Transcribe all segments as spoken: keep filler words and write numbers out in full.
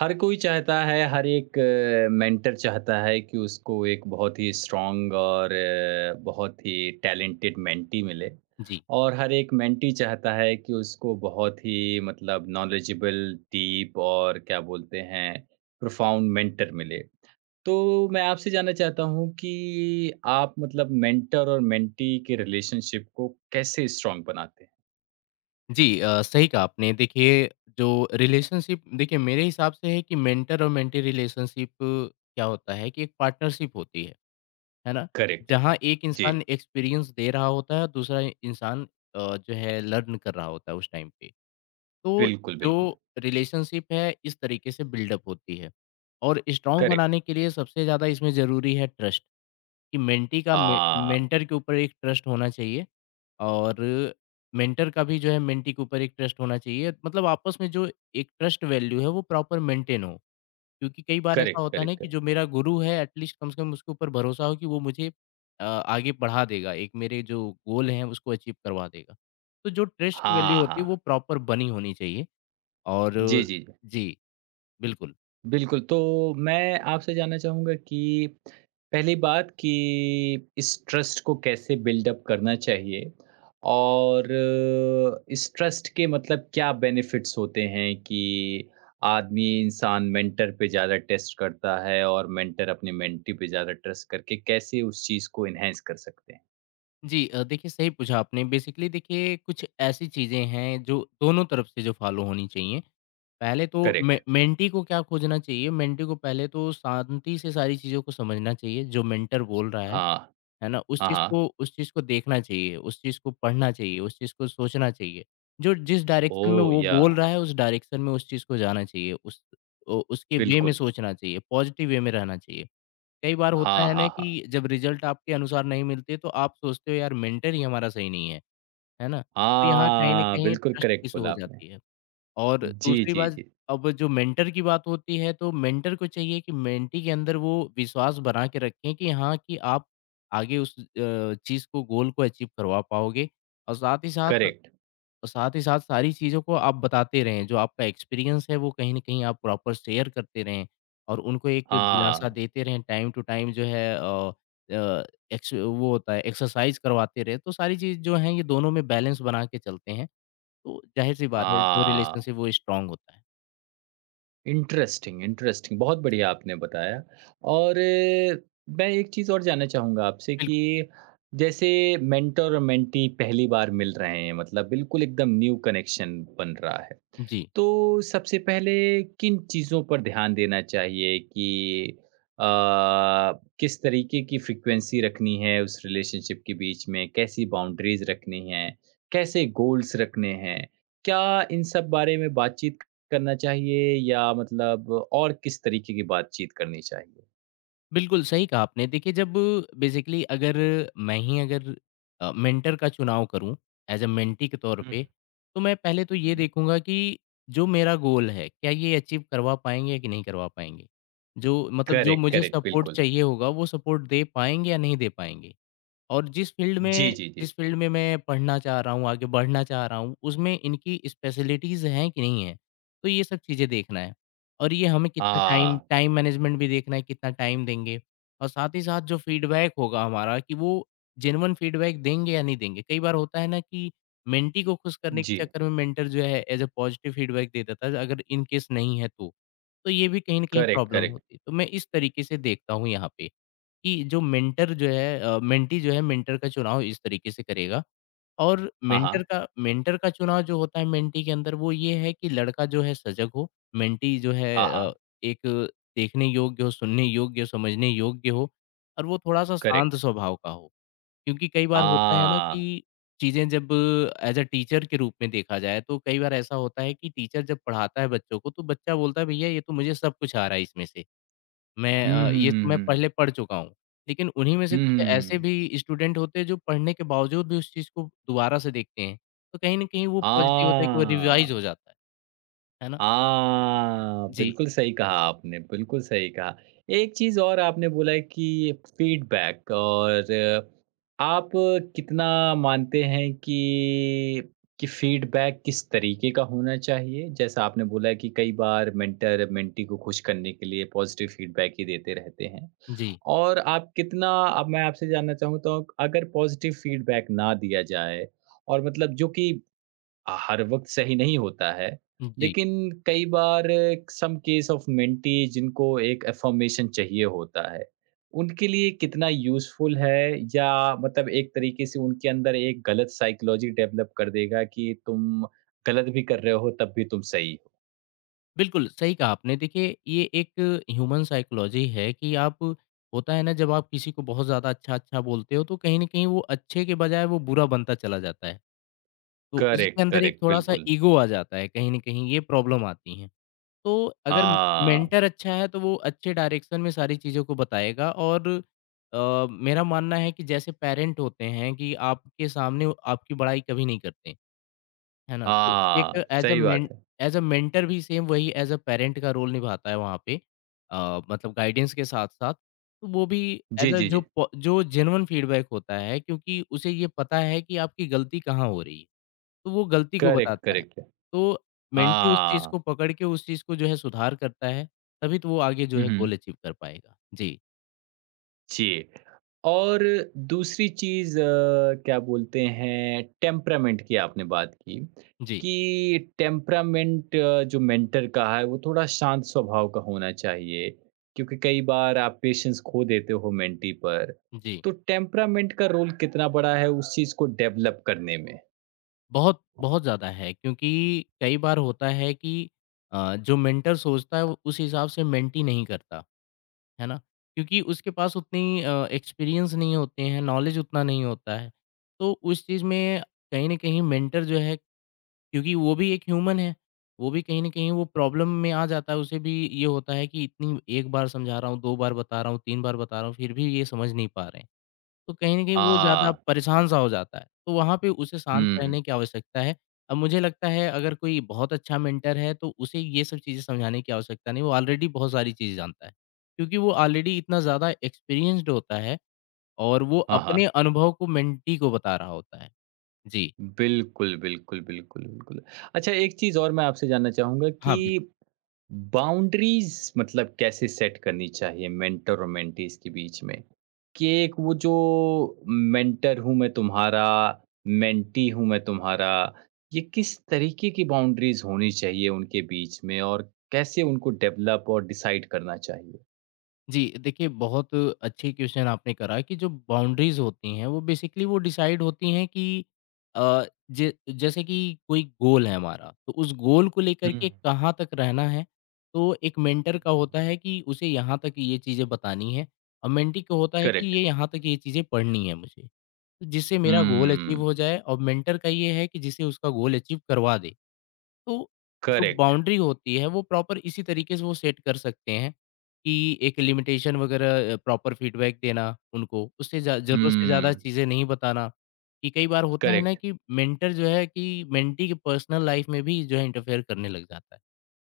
हर कोई चाहता है, हर एक अ, मेंटर चाहता है कि उसको एक बहुत ही स्ट्रॉन्ग और अ, बहुत ही टैलेंटेड मेंटी मिले जी। और हर एक मेंटी चाहता है कि उसको बहुत ही मतलब नॉलेजेबल, डीप और क्या बोलते हैं, प्रोफाउंड मेंटर मिले। तो मैं आपसे जानना चाहता हूँ कि आप मतलब मेंटर और मेंटी के रिलेशनशिप को कैसे स्ट्रॉन्ग बनाते हैं? जी अ, सही कहा आपने। देखिए, जो रिलेशनशिप देखिए मेरे हिसाब से है कि मेंटर और मेंटी रिलेशनशिप क्या होता है कि एक पार्टनरशिप होती है, है ना? करेक्ट। जहाँ एक जी, इंसान एक्सपीरियंस दे रहा होता है और दूसरा इंसान अ, जो है लर्न कर रहा होता है उस टाइम पे। तो बिल्कुल, जो बिल्कुल। रिलेशनशिप है इस तरीके से बिल्डअप होती है। और स्ट्रॉन्ग करेक्ट। बनाने के लिए सबसे ज़्यादा इसमें ज़रूरी है ट्रस्ट कि मेंटी का मे हाँ, मेंटर के ऊपर एक ट्रस्ट होना चाहिए। और मेंटर का भी जो है मेंटी के ऊपर एक ट्रस्ट होना चाहिए मतलब आपस में जो एक ट्रस्ट वैल्यू है वो प्रॉपर मेंटेन हो क्योंकि कई बार ऐसा करेक्ट, होता है ना करेक्ट, कि करेक्ट। जो मेरा गुरु है एटलीस्ट कम से कम उसके ऊपर भरोसा हो कि वो मुझे अ, आगे बढ़ा देगा एक मेरे जो गोल हैं उसको अचीव करवा देगा तो जो ट्रस्ट वैल्यू हाँ, होती है वो हाँ। प्रॉपर बनी होनी चाहिए और जी, जी, जी। जी बिल्कुल। बिल्कुल, तो मैं आपसे जानना चाहूँगा कि पहली बात कि इस ट्रस्ट को कैसे बिल्ड अप करना चाहिए? और अ, इस ट्रस्ट के मतलब क्या बेनिफिट्स होते हैं कि आदमी, इंसान मेंटर पे ज़्यादा ट्रस्ट करता है और मेंटर अपने मेंटी पे ज़्यादा ट्रस्ट करके कैसे उस चीज़ को एनहांस कर सकते हैं? जी अ, देखिए सही पूछा आपने। बेसिकली देखिए कुछ ऐसी चीज़ें हैं जो दोनों तरफ से जो फ़ॉलो होनी चाहिए। पहले तो करेक्ट। मे मेंटी को क्या खोजना चाहिए, मेंटी को पहले तो शांति से सारी चीज़ों को समझना चाहिए, जो मेंटर बोल रहा है, हाँ। है ना? उस हाँ, चीज़ हाँ। को उस चीज़ को देखना चाहिए, उस चीज़ को पढ़ना चाहिए, उस चीज़ को सोचना चाहिए। जो जिस डायरेक्शन में ओह! वो याह! बोल रहा है, उस डायरेक्शन में उस चीज़ को जाना चाहिए, उस ओ उसके वे में बिल्कुल। सोचना चाहिए, पॉज़िटिव वे में रहना चाहिए। कई बार होता हाँ, है ना हाँ, कि हाँ। जब रिजल्ट आपके अनुसार नहीं मिलते तो आप सोचते हो यार मेंटर ही हमारा सही नहीं है, है ना? तो यहाँ कहीं न हाँ, कहीं बिल्कुल ट्रस्ट करेक्ट इश्यू बोला हो आपने। जाती है और जी, दूसरी जी, बात, जी। अब जो मेंटर की बात होती है तो मेंटर को चाहिए कि मेंटी के अंदर वो विश्वास बना के रखें कि हाँ, कि आप आगे उस अ, चीज़ को गोल को अचीव करवा पाओगे और साथ ही साथ करेक्ट। और साथ ही साथ सारी चीज़ों को आप बताते रहें, जो आपका एक्सपीरियंस है वो कहीं न कहीं आप प्रॉपर शेयर करते रहें और उनको एक हाँ, दिलासा देते रहें, टाइम टू टाइम जो है अ अ, एक्स वो होता है एक्सरसाइज़ करवाते रहें, तो सारी चीज़ जो हैं ये दोनों में बैलेंस बना के चलते हैं, तो ज़ाहिर-सी बात है जो हाँ। रिलेशनशिप वो स्ट्रॉन्ग होता है। इंटरेस्टिंग, इंटरेस्टिंग बहुत बढ़िया आपने बताया और अ, मैं एक चीज़ और जानना चाहूँगा आपसे बिल्कुल, कि जैसे मेंटर और मेंटी पहली बार मिल रहे हैं मतलब बिल्कुल एकदम न्यू कनेक्शन बन रहा है। जी। तो सबसे पहले किन चीज़ों पर ध्यान देना चाहिए कि अ, किस तरीके की फ्रीक्वेंसी रखनी है उस रिलेशनशिप के बीच में? कैसी बाउंड्रीज़ रखनी हैं? कैसे गोल्स रखने हैं? क्या इन सब बारे में बातचीत करना चाहिए या मतलब और किस तरीके की बातचीत करनी चाहिए? बिल्कुल, सही कहा आपने। देखिए जब बेसिकली अगर मैं ही अगर अ, मेंटर का चुनाव करूँ एज़ अ मेंटी के तौर हुँ, पे, तो मैं पहले तो हुँ। ये हुँ। देखूँगा कि जो मेरा गोल है, क्या ये अचीव करवा पाएँगे कि नहीं करवा पाएँगे? जो मतलब जो करेक्ट, मुझे करेक्ट, सपोर्ट बिल्कुल। चाहिए होगा, वो सपोर्ट दे पाएँगे या नहीं दे पाएँगे? और जिस फ़ील्ड जी, में जी, जी। जिस फ़ील्ड में मैं पढ़ना चाह रहा हूँ, आगे बढ़ना चाह रहा हूँ, उसमें इनकी स्पेशलिटीज़ हैं कि नहीं हैं? तो ये सब चीज़ें देखना है और ये हमें कितना टाइम हाँ, टाइम मैनेजमेंट भी देखना है, कितना टाइम देंगे और साथ ही साथ जो फ़ीडबैक होगा हमारा कि वो जेन्युइन फ़ीडबैक देंगे या नहीं देंगे। कई बार होता है ना कि मेंटी को खुश करने के जी। चक्कर में मेंटर जो है एज़ अ पॉज़िटिव फ़ीडबैक दे देता है, अगर इन केस नहीं है तो। तो ये भी कहीं न कहीं करेक्ट, प्रॉब्लम करेक्ट। होती है। तो मैं इस तरीके से देखता हूँ यहाँ पे। कि जो मेंटर जो है अ, मेंटी जो है मेंटर का चुनाव इस तरीके से करेगा और हाँ, मेंटर हाँ। का मेंटर का चुनाव जो होता है मेंटी के अंदर वो ये है कि लड़का जो है सजग हो, मेंटी जो है हाँ, अ, हाँ। एक देखने योग्य हो, सुनने योग्य हो, समझने योग्य हो और वो थोड़ा-सा शांत करेक्ट। स्वभाव का हो। क्योंकि कई बार होता है ना हाँ। कि चीज़ें जब एज़ अ टीचर के रूप में देखा जाए तो कई बार ऐसा होता है कि टीचर जब पढ़ाता है बच्चों को तो बच्चा बोलता है भैया ये तो मुझे सब कुछ आ रहा है इसमें से। मैं 嗯 अ, ये तो 嗯 मैं पहले 嗯 पढ़ चुका हूँ, लेकिन उन्हीं में से कुछ 嗯 ऐसे 嗯 भी स्टूडेंट होते हैं जो पढ़ने के बावजूद भी उस चीज़ को दोबारा से देखते हैं, तो कहीं न कहीं वो पॉज़िटिव होता है कि वो रिवाइज़ हो 啊。जाता है, है ना? हाँ, जी, बिल्कुल सही कहा आपने, बिल्कुल सही कहा। एक चीज़ और आपने बोला है कि फीडबैक और आप कितना मानते हैं कि कि फीडबैक किस तरीके का होना चाहिए? जैसा आपने बोला है कि कई बार मेंटर मेंटी को खुश करने के लिए पॉज़िटिव फीडबैक ही देते रहते हैं। जी, और आप कितना अब मैं आपसे जानना चाहूँ तो अगर पॉज़िटिव फीडबैक ना दिया जाए और मतलब जो कि अ, हर वक़्त सही नहीं होता है, जी। लेकिन कई बार सम केस ऑफ मेंटी जिनको एक अफ़र्मेशन चाहिए होता है, उनके लिए कितना यूज़फुल है या मतलब एक तरीके से उनके अंदर एक गलत साइकोलॉजी डेवलप कर देगा कि तुम गलत भी कर रहे हो तब भी तुम सही हो। बिल्कुल, सही कहा आपने। देखिए, ये एक ह्यूमन साइकोलॉजी है कि आप होता है ना जब आप किसी को बहुत ज़्यादा अच्छा-अच्छा बोलते हो, तो कहीं न कहीं वो अच्छे के बजाय वो बुरा बनता चला जाता है, तो करेक्ट, उसके अंदर एक करेक्ट, थोड़ा-सा बिल्कुल। ईगो आ जाता है, कहीं न कहीं ये प्रॉब्लम आती हैं। तो अगर हाँ, मेंटर अच्छा है तो वो अच्छे डायरेक्शन में सारी चीज़ों को बताएगा और अ, मेरा मानना है कि जैसे पेरेंट होते हैं कि आपके सामने वो आपकी बड़ाई कभी नहीं करते, है ना? तो हाँ, एक एज़ अ सही बात मेन है। एज़ अ मेंटर भी सेम वही एज़ अ पेरेंट का रोल निभाता है वहाँ पे अ, मतलब गाइडेंस के साथ-साथ। तो वो भी जी, एज़ अ जी, जो जी। प जो जेन्युइन फीडबैक होता है क्योंकि उसे ये पता है कि आपकी गलती कहाँ हो रही है। तो वो गलती को करेक्ट, बताता है। करेक्ट है। तो मेंटी उस चीज़ को हाँ। पकड़ के उस चीज़ को जो है सुधार करता है, तभी तो वो आगे जो हुँ, है गोल हुँ। अचीव कर पाएगा। जी, जी। और दूसरी चीज़ अ, क्या बोलते हैं टेम्परामेंट की आपने बात की, जी, कि टेम्परामेंट जो मेंटर का है वो थोड़ा शांत स्वभाव का होना चाहिए, क्योंकि कई बार आप पेशेंस खो देते हो मेंटी पर। जी। तो टेम्परामेंट का रोल कितना बड़ा है उस चीज़ को डेवलप करने में? बहुत, बहुत ज़्यादा है क्योंकि कई बार होता है कि अ, जो मेंटर सोचता है वो उस हिसाब से मेंटी नहीं करता, है ना? क्योंकि उसके पास उतनी अ, एक्सपीरियंस नहीं होते हैं, नॉलेज उतना नहीं होता है। तो उस चीज़ में कहीं न कहीं मेंटर जो है क्योंकि वो भी एक ह्यूमन है, वो भी कहीं न कहीं वो प्रॉब्लम में आ जाता है, उसे भी ये होता है कि इतनी एक बार समझा रहा हूँ, दो बार बता रहा हूँ, तीन बार बता रहा हूँ, फिर भी ये समझ नहीं पा रहे हैं। तो कहीं न कहीं आ, वो ज़्यादा परेशान-सा हो जाता है, तो वहाँ पे उसे शांत हुँ। रहने की आवश्यकता है। अब मुझे लगता है अगर कोई बहुत अच्छा मेंटर है, तो उसे ये सब चीज़ें समझाने की आवश्यकता नहीं, वो ऑलरेडी बहुत सारी चीज़ जानता है। क्योंकि वो ऑलरेडी इतना ज़्यादा एक्सपीरियंस्ड होता है और वो हाँ, अपने हाँ। अनुभव को मेंटी को बता रहा होता है। जी। बिल्कुल, बिल्कुल, बिल्कुल, बिल्कुल। अच्छा एक चीज़ और मैं आपसे जानना चाहूँगा हाँ, कि बिल्कुल। बाउंड्रीज मतलब कैसे सेट करनी चाहिए मेंटर और मेंटीज के बीच में कि एक वो जो मेंटर हूँ मैं तुम्हारा मेंटी हूँ मैं तुम्हारा ये किस तरीके की बाउंड्रीज होनी चाहिए उनके बीच में और कैसे उनको डेवलप और डिसाइड करना चाहिए जी, देखिए बहुत अच्छी क्वेश्चन आपने करा कि जो बाउंड्रीज़ होती हैं वो बेसिकली वो डिसाइड होती हैं कि अ, ज जैसे कि कोई गोल है हमारा, तो उस गोल को लेकर हम्म। के कहाँ तक रहना है, तो एक मेंटर का होता हम्म, है कि उसे यहाँ तक ये चीज़ें बतानी है और मेंटी को होता है कि करेक्ट। ये यहाँ तक ये चीज़ें पढ़नी है मुझे, तो जिससे मेरा गोल अचीव हम्म। हो जाए और मेंटर का ये है कि जिसे उसका गोल अचीव करवा दे। तो जो करेक्ट। बाउंड्री होती है वो प्रॉपर इसी तरीके से वो सेट कर सकते हैं कि एक लिमिटेशन वगैरह प्रॉपर फीडबैक देना उनको, उससे ज़्या ज़रूरत से ज़्यादा हम्म। चीज़ें नहीं बताना, कि कई बार होता है ना करेक्ट। कि मेंटर जो है कि मेंटी की पर्सनल लाइफ़ में भी जो है इंटरफेयर करने लग जाता है।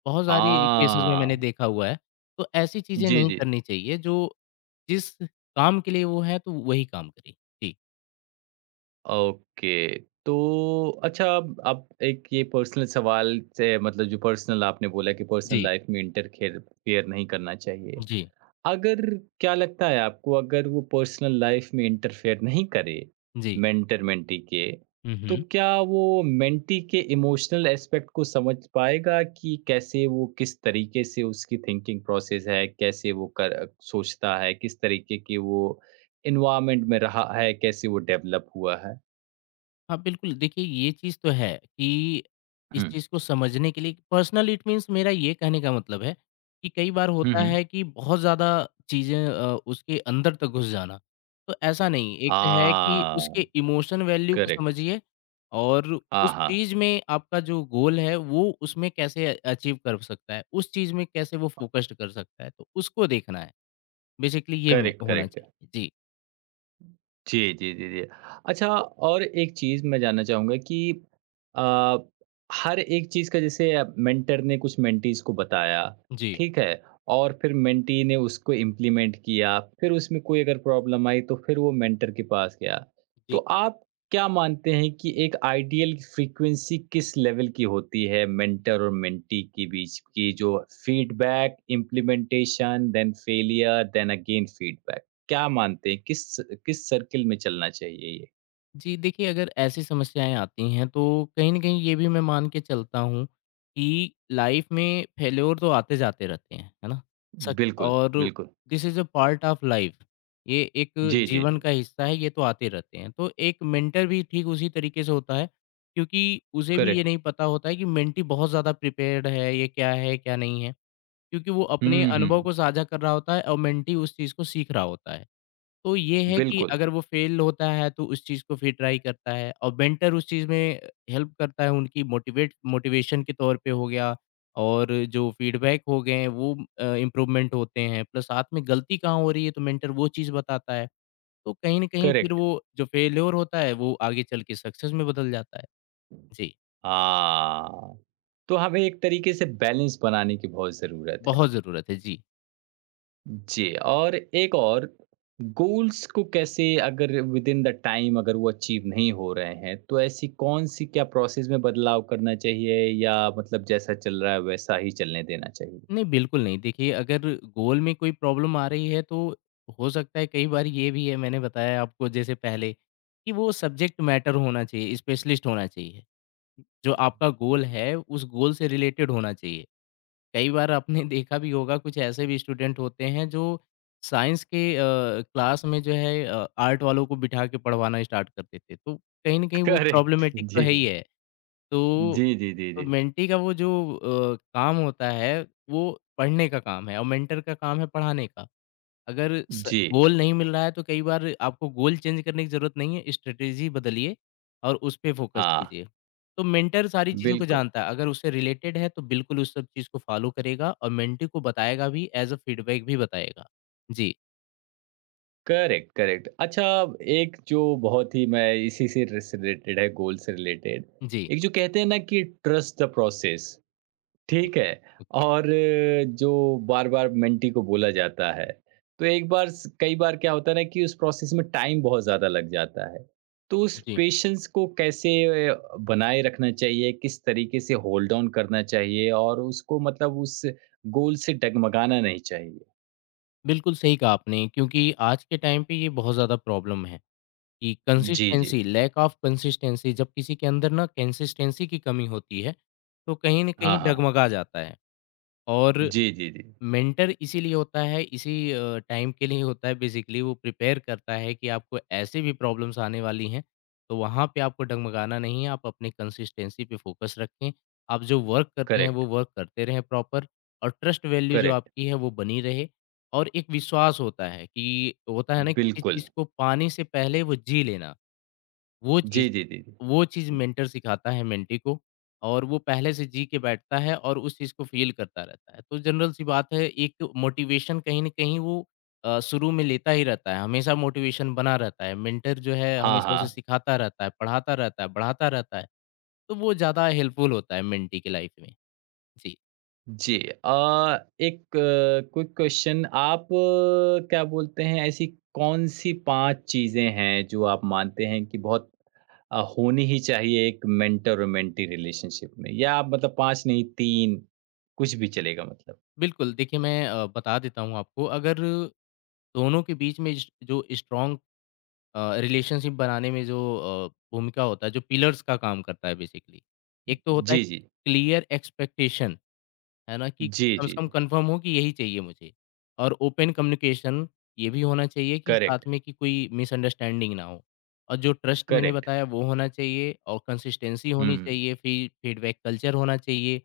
बहुत सारी केसेज़ में मैंने हाँ। देखा हुआ है, तो ऐसी चीज़ें जी, नहीं जी। करनी चाहिए जो जिस काम के लिए वो है तो वही काम करें। जी, ओके। तो अच्छा अब आप एक ये पर्सनल सवाल से मतलब जो पर्सनल आपने बोला कि पर्सनल जी, लाइफ में इंटरफेयर फेयर नहीं करना चाहिए। जी, अगर क्या लगता है आपको अगर वो पर्सनल लाइफ में इंटरफेयर नहीं करे जी। मेंटर मेंटी के, हुँ, तो हुँ। क्या वो मेंटी के इमोशनल एस्पेक्ट को समझ पाएगा कि कैसे वो किस तरीके से उसकी थिंकिंग प्रोसेस है, कैसे वो कर सोचता है, किस तरीके की वो एनवायरनमेंट में रहा है, कैसे वो डेवलप हुआ है? हाँ, बिल्कुल। देखिए, ये चीज़ तो है कि इस हुँ। चीज़ को समझने के लिए पर्सनल इट मीन्स मेरा ये कहने का मतलब है कि कई बार हुँ, होता हुँ। है कि बहुत ज़्यादा चीज़ें अ, उसके अंदर तक घुस जाना। तो ऐसा नहीं, एक है कि उसके हाँ, इमोशन वैल्यू को करेक्ट। समझिए और हाँ, उस हाँ। चीज़ में आपका जो गोल है, वो उसमें कैसे अचीव कर सकता है, उस चीज़ में कैसे वो फ़ोकस्ड कर सकता है, तो उसको देखना है। बेसिकली ये में करेक्ट, होना करेक्ट। चाहिए। जी, जी, जी, जी, जी। अच्छा और एक चीज़ मैं जानना चाहूँगा कि अ, हर एक चीज़ का जैसे अ, मेंटर ने कुछ मेंटीज़ को बताया, जी, ठीक है? और फिर मेंटी ने उसको इम्प्लीमेंट किया, फिर उसमें कोई अगर प्रॉब्लम आई तो फिर वो मेंटर के पास गया। तो जी। आप क्या मानते हैं कि एक आइडियल फ्रीक्वेंसी किस लेवल की होती है मेंटर और मेंटी के बीच की जो feedback, implementation, then failure, then again feedback? क्या मानते हैं किस किस सर्किल में चलना चाहिए ये? जी, देखिए अगर ऐसी समस्याएँ आती हैं तो कहीं न कहीं ये भी मैं मान के चलता हूँ कि लाइफ़ में फेल्योर तो आते-जाते रहते हैं, है ना? सच बिल्कुल, और बिल्कुल। This is a part of life ये एक जी, जी, जीवन जी। का हिस्सा है, ये तो आते रहते हैं। तो एक मेंटर भी ठीक उसी तरीके से होता है क्योंकि उसे भी ये करेक्ट। नहीं पता होता है कि मेंटी बहुत ज़्यादा प्रिपेयर्ड है, ये क्या है, क्या नहीं है? क्योंकि वो अपने हुँ, अनुभव को हुँ। साझा कर रहा होता है और मेंटी उस चीज़ को सीख रहा होता है। तो ये है कि बिल्कुल, अगर वो फेल होता है तो उस चीज़ को फिर ट्राई करता है और मेंटर उस चीज़ में हेल्प करता है उनकी मोटिवेट मोटिवेशन के तौर पे हो गया और जो फीडबैक हो गए हैं वो अ, इम्प्रूवमेंट होते हैं प्लस साथ में गलती कहाँ हो रही है तो मेंटर वो चीज़ बताता है। तो कहीं न कहीं फिर करेक्ट। वो जो फेल्योर होता है वो आगे चल के सक्सेस में बदल जाता है। जी, हाँ, तो हमें एक तरीके से बैलेंस बनाने की बहुत ज़रूरत है। बहुत ज़रूरत है। जी। जी, और एक और गोल्स को कैसे अगर विदिन द टाइम अगर वो अचीव नहीं हो रहे हैं, तो ऐसी कौन-सी क्या प्रोसेस में बदलाव करना चाहिए या मतलब जैसा चल रहा है वैसा ही चलने देना चाहिए? नहीं, बिल्कुल नहीं। देखिए, अगर गोल में कोई प्रॉब्लम आ रही है, तो हो सकता है कई बार ये भी है, मैंने बताया आपको जैसे पहले, कि वो सब्जेक्ट मैटर होना चाहिए, स्पेशलिस्ट होना चाहिए। जो आपका गोल है, उस गोल से रिलेटेड होना चाहिए। कई बार आपने देखा भी होगा, कुछ ऐसे भी स्टूडेंट होते हैं, जो साइंस के अ, क्लास में जो है अ, आर्ट वालों को बिठा के पढ़वाना स्टार्ट कर देते। तो कहीं न कहीं वो करेक्ट। प्रॉब्लमैटिक तो जी। है ही है। तो जी, जी, जी, तो जी। मेंटी का वो जो अ, काम होता है, वो पढ़ने का काम है और मेंटर का काम है पढ़ाने का। अगर स जी, गोल नहीं मिल रहा है तो कई बार आपको गोल चेंज करने की ज़रूरत नहीं है, स्ट्रैटेजी बदलिए और उस पे फ़ोकस हाँ, कीजिए। तो मेंटर सारी चीज़ों को बिल्कुल। जानता है, अगर उससे रिलेटेड है तो बिल्कुल उस सब चीज़ को फ़ॉलो करेगा और मेंटी को बताएगा भी, एज़ अ फीडबैक भी बताएगा। जी, करेक्ट, करेक्ट। अच्छा एक जो बहुत ही मैं इसी से रिस रिलेटेड है, गोल से रिलेटेड, जी, एक जो कहते हैं ना कि ट्रस्ट द प्रोसेस, जी। ठीक है? ओके, और अ, जो बार-बार मेंटी को बोला जाता है, तो एक बार स कई बार क्या होता है ना कि उस प्रोसेस में टाइम बहुत ज़्यादा लग जाता है। तो उस जी। पेशेंस को कैसे अ, बनाए रखना चाहिए, किस तरीके से होल्ड ऑन करना चाहिए और उसको मतलब उस गोल से डगमगाना नहीं चाहिए? बिल्कुल सही कहा आपने क्योंकि आज के टाइम पे ये बहुत ज़्यादा प्रॉब्लम है। कि जी, जी। कंसिस्टेंसी लैक ऑफ कंसिस्टेंसी जब किसी के अंदर ना कंसिस्टेंसी की कमी होती है, तो कहीं न कहीं हाँ, हाँ। डगमगा जाता है और जी, जी, जी। मेंटर इसीलिए होता है, इसी अ, टाइम के लिए होता है बेसिकली वो प्रिपेयर करता है कि आपको ऐसे भी प्रॉब्लम्स आने वाली हैं, तो वहाँ पे आपको डगमगाना नहीं है, आप अपनी कंसिस्टेंसी पे फ़ोकस रखें। आप जो वर्क कर रहे हैं, करेक्ट, वो वर्क करते रहें प्रॉपर और ट्रस्ट वैल्यू जो करेक्ट। आपकी है, वो बनी रहे और एक विश्वास होता है कि होता है ना किसी बिल्कुल। चीज़ को पाने से पहले वो जी लेना। वो चीज़ जी, जी, जी, जी। वो चीज़ मेंटर सिखाता है मेंटी को और वो पहले से जी के बैठता है और उस चीज़ को फ़ील करता रहता है। तो जनरल सी बात है एक मोटिवेशन कहीं न कहीं वो अ, शुरू में लेता ही रहता है, हमेशा मोटिवेशन बना रहता है। मेंटर जो है हाँ, हमेशा उसे हाँ। सिखाता रहता है, पढ़ाता रहता है, बढ़ाता रहता है, तो वो ज़्यादा हेल्पफुल होता है मेंटी की लाइफ़ में। जी, जी अ, एक क्विक क्वेश्चन आप अ, क्या बोलते हैं ऐसी कौन-सी पाँच चीज़ें हैं जो आप मानते हैं कि बहुत अ, होनी ही चाहिए एक मेंटर और मेंटी रिलेशनशिप में? या आप मतलब पाँच नहीं तीन कुछ भी चलेगा मतलब? बिल्कुल देखिए मैं अ, बता देता हूँ आपको अगर दोनों के बीच में ज जो स्ट्रॉन्ग अ, रिलेशनशिप बनाने में जो अ, भूमिका होता है, जो पिलर्स का काम करता है बेसिकली। एक तो होता है जी, जी। क्लियर एक्सपेक्टेशन, है ना? कि जी, कम से जी, कम जी। कन्फर्म हो कि यही चाहिए मुझे और ओपन कम्युनिकेशन ये भी होना चाहिए कि करेक्ट, साथ में कि कोई मिसअंडरस्टैंडिंग ना हो और जो ट्रस्ट मैंने करेक्ट। बताया वो होना चाहिए और कंसिस्टेंसी होनी हुँ, चाहिए, फी फीडबैक कल्चर होना चाहिए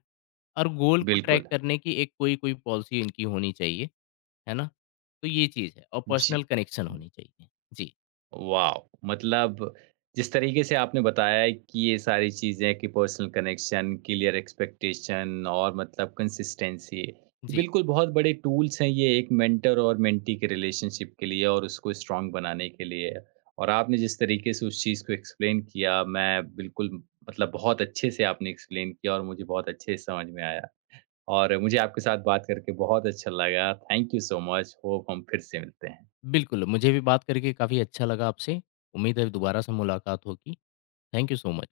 और गोल को ट्रैक बिल्कुल। करने की एक कोई-कोई पॉलिसी इनकी होनी चाहिए, है ना? तो ये चीज़ है और पर्सनल जी। कनेक्शन होनी चाहिए। जी, वाओ! मतलब जिस तरीके से आपने बताया है कि ये सारी चीज़ें कि पर्सनल कनेक्शन, क्लियर एक्सपेक्टेशन और मतलब कंसिस्टेंसी, जी। बिल्कुल बहुत बड़े टूल्स हैं ये एक मेंटर और मेंटी के रिलेशनशिप के लिए और उसको स्ट्रॉन्ग बनाने के लिए। और आपने जिस तरीके से उस चीज़ को एक्सप्लेन किया, मैं बिल्कुल मतलब बहुत अच्छे से आपने एक्सप्लेन किया और मुझे बहुत अच्छे से समझ में आया। और मुझे आपके साथ बात करके बहुत अच्छा लगा। Thank you so much. Hope हम फिर से मिलते हैं। बिल्कुल, मुझे भी बात करके काफ़ी अच्छा लगा आपसे। उम्मीद है दोबारा से मुलाकात होगी। Thank you so much.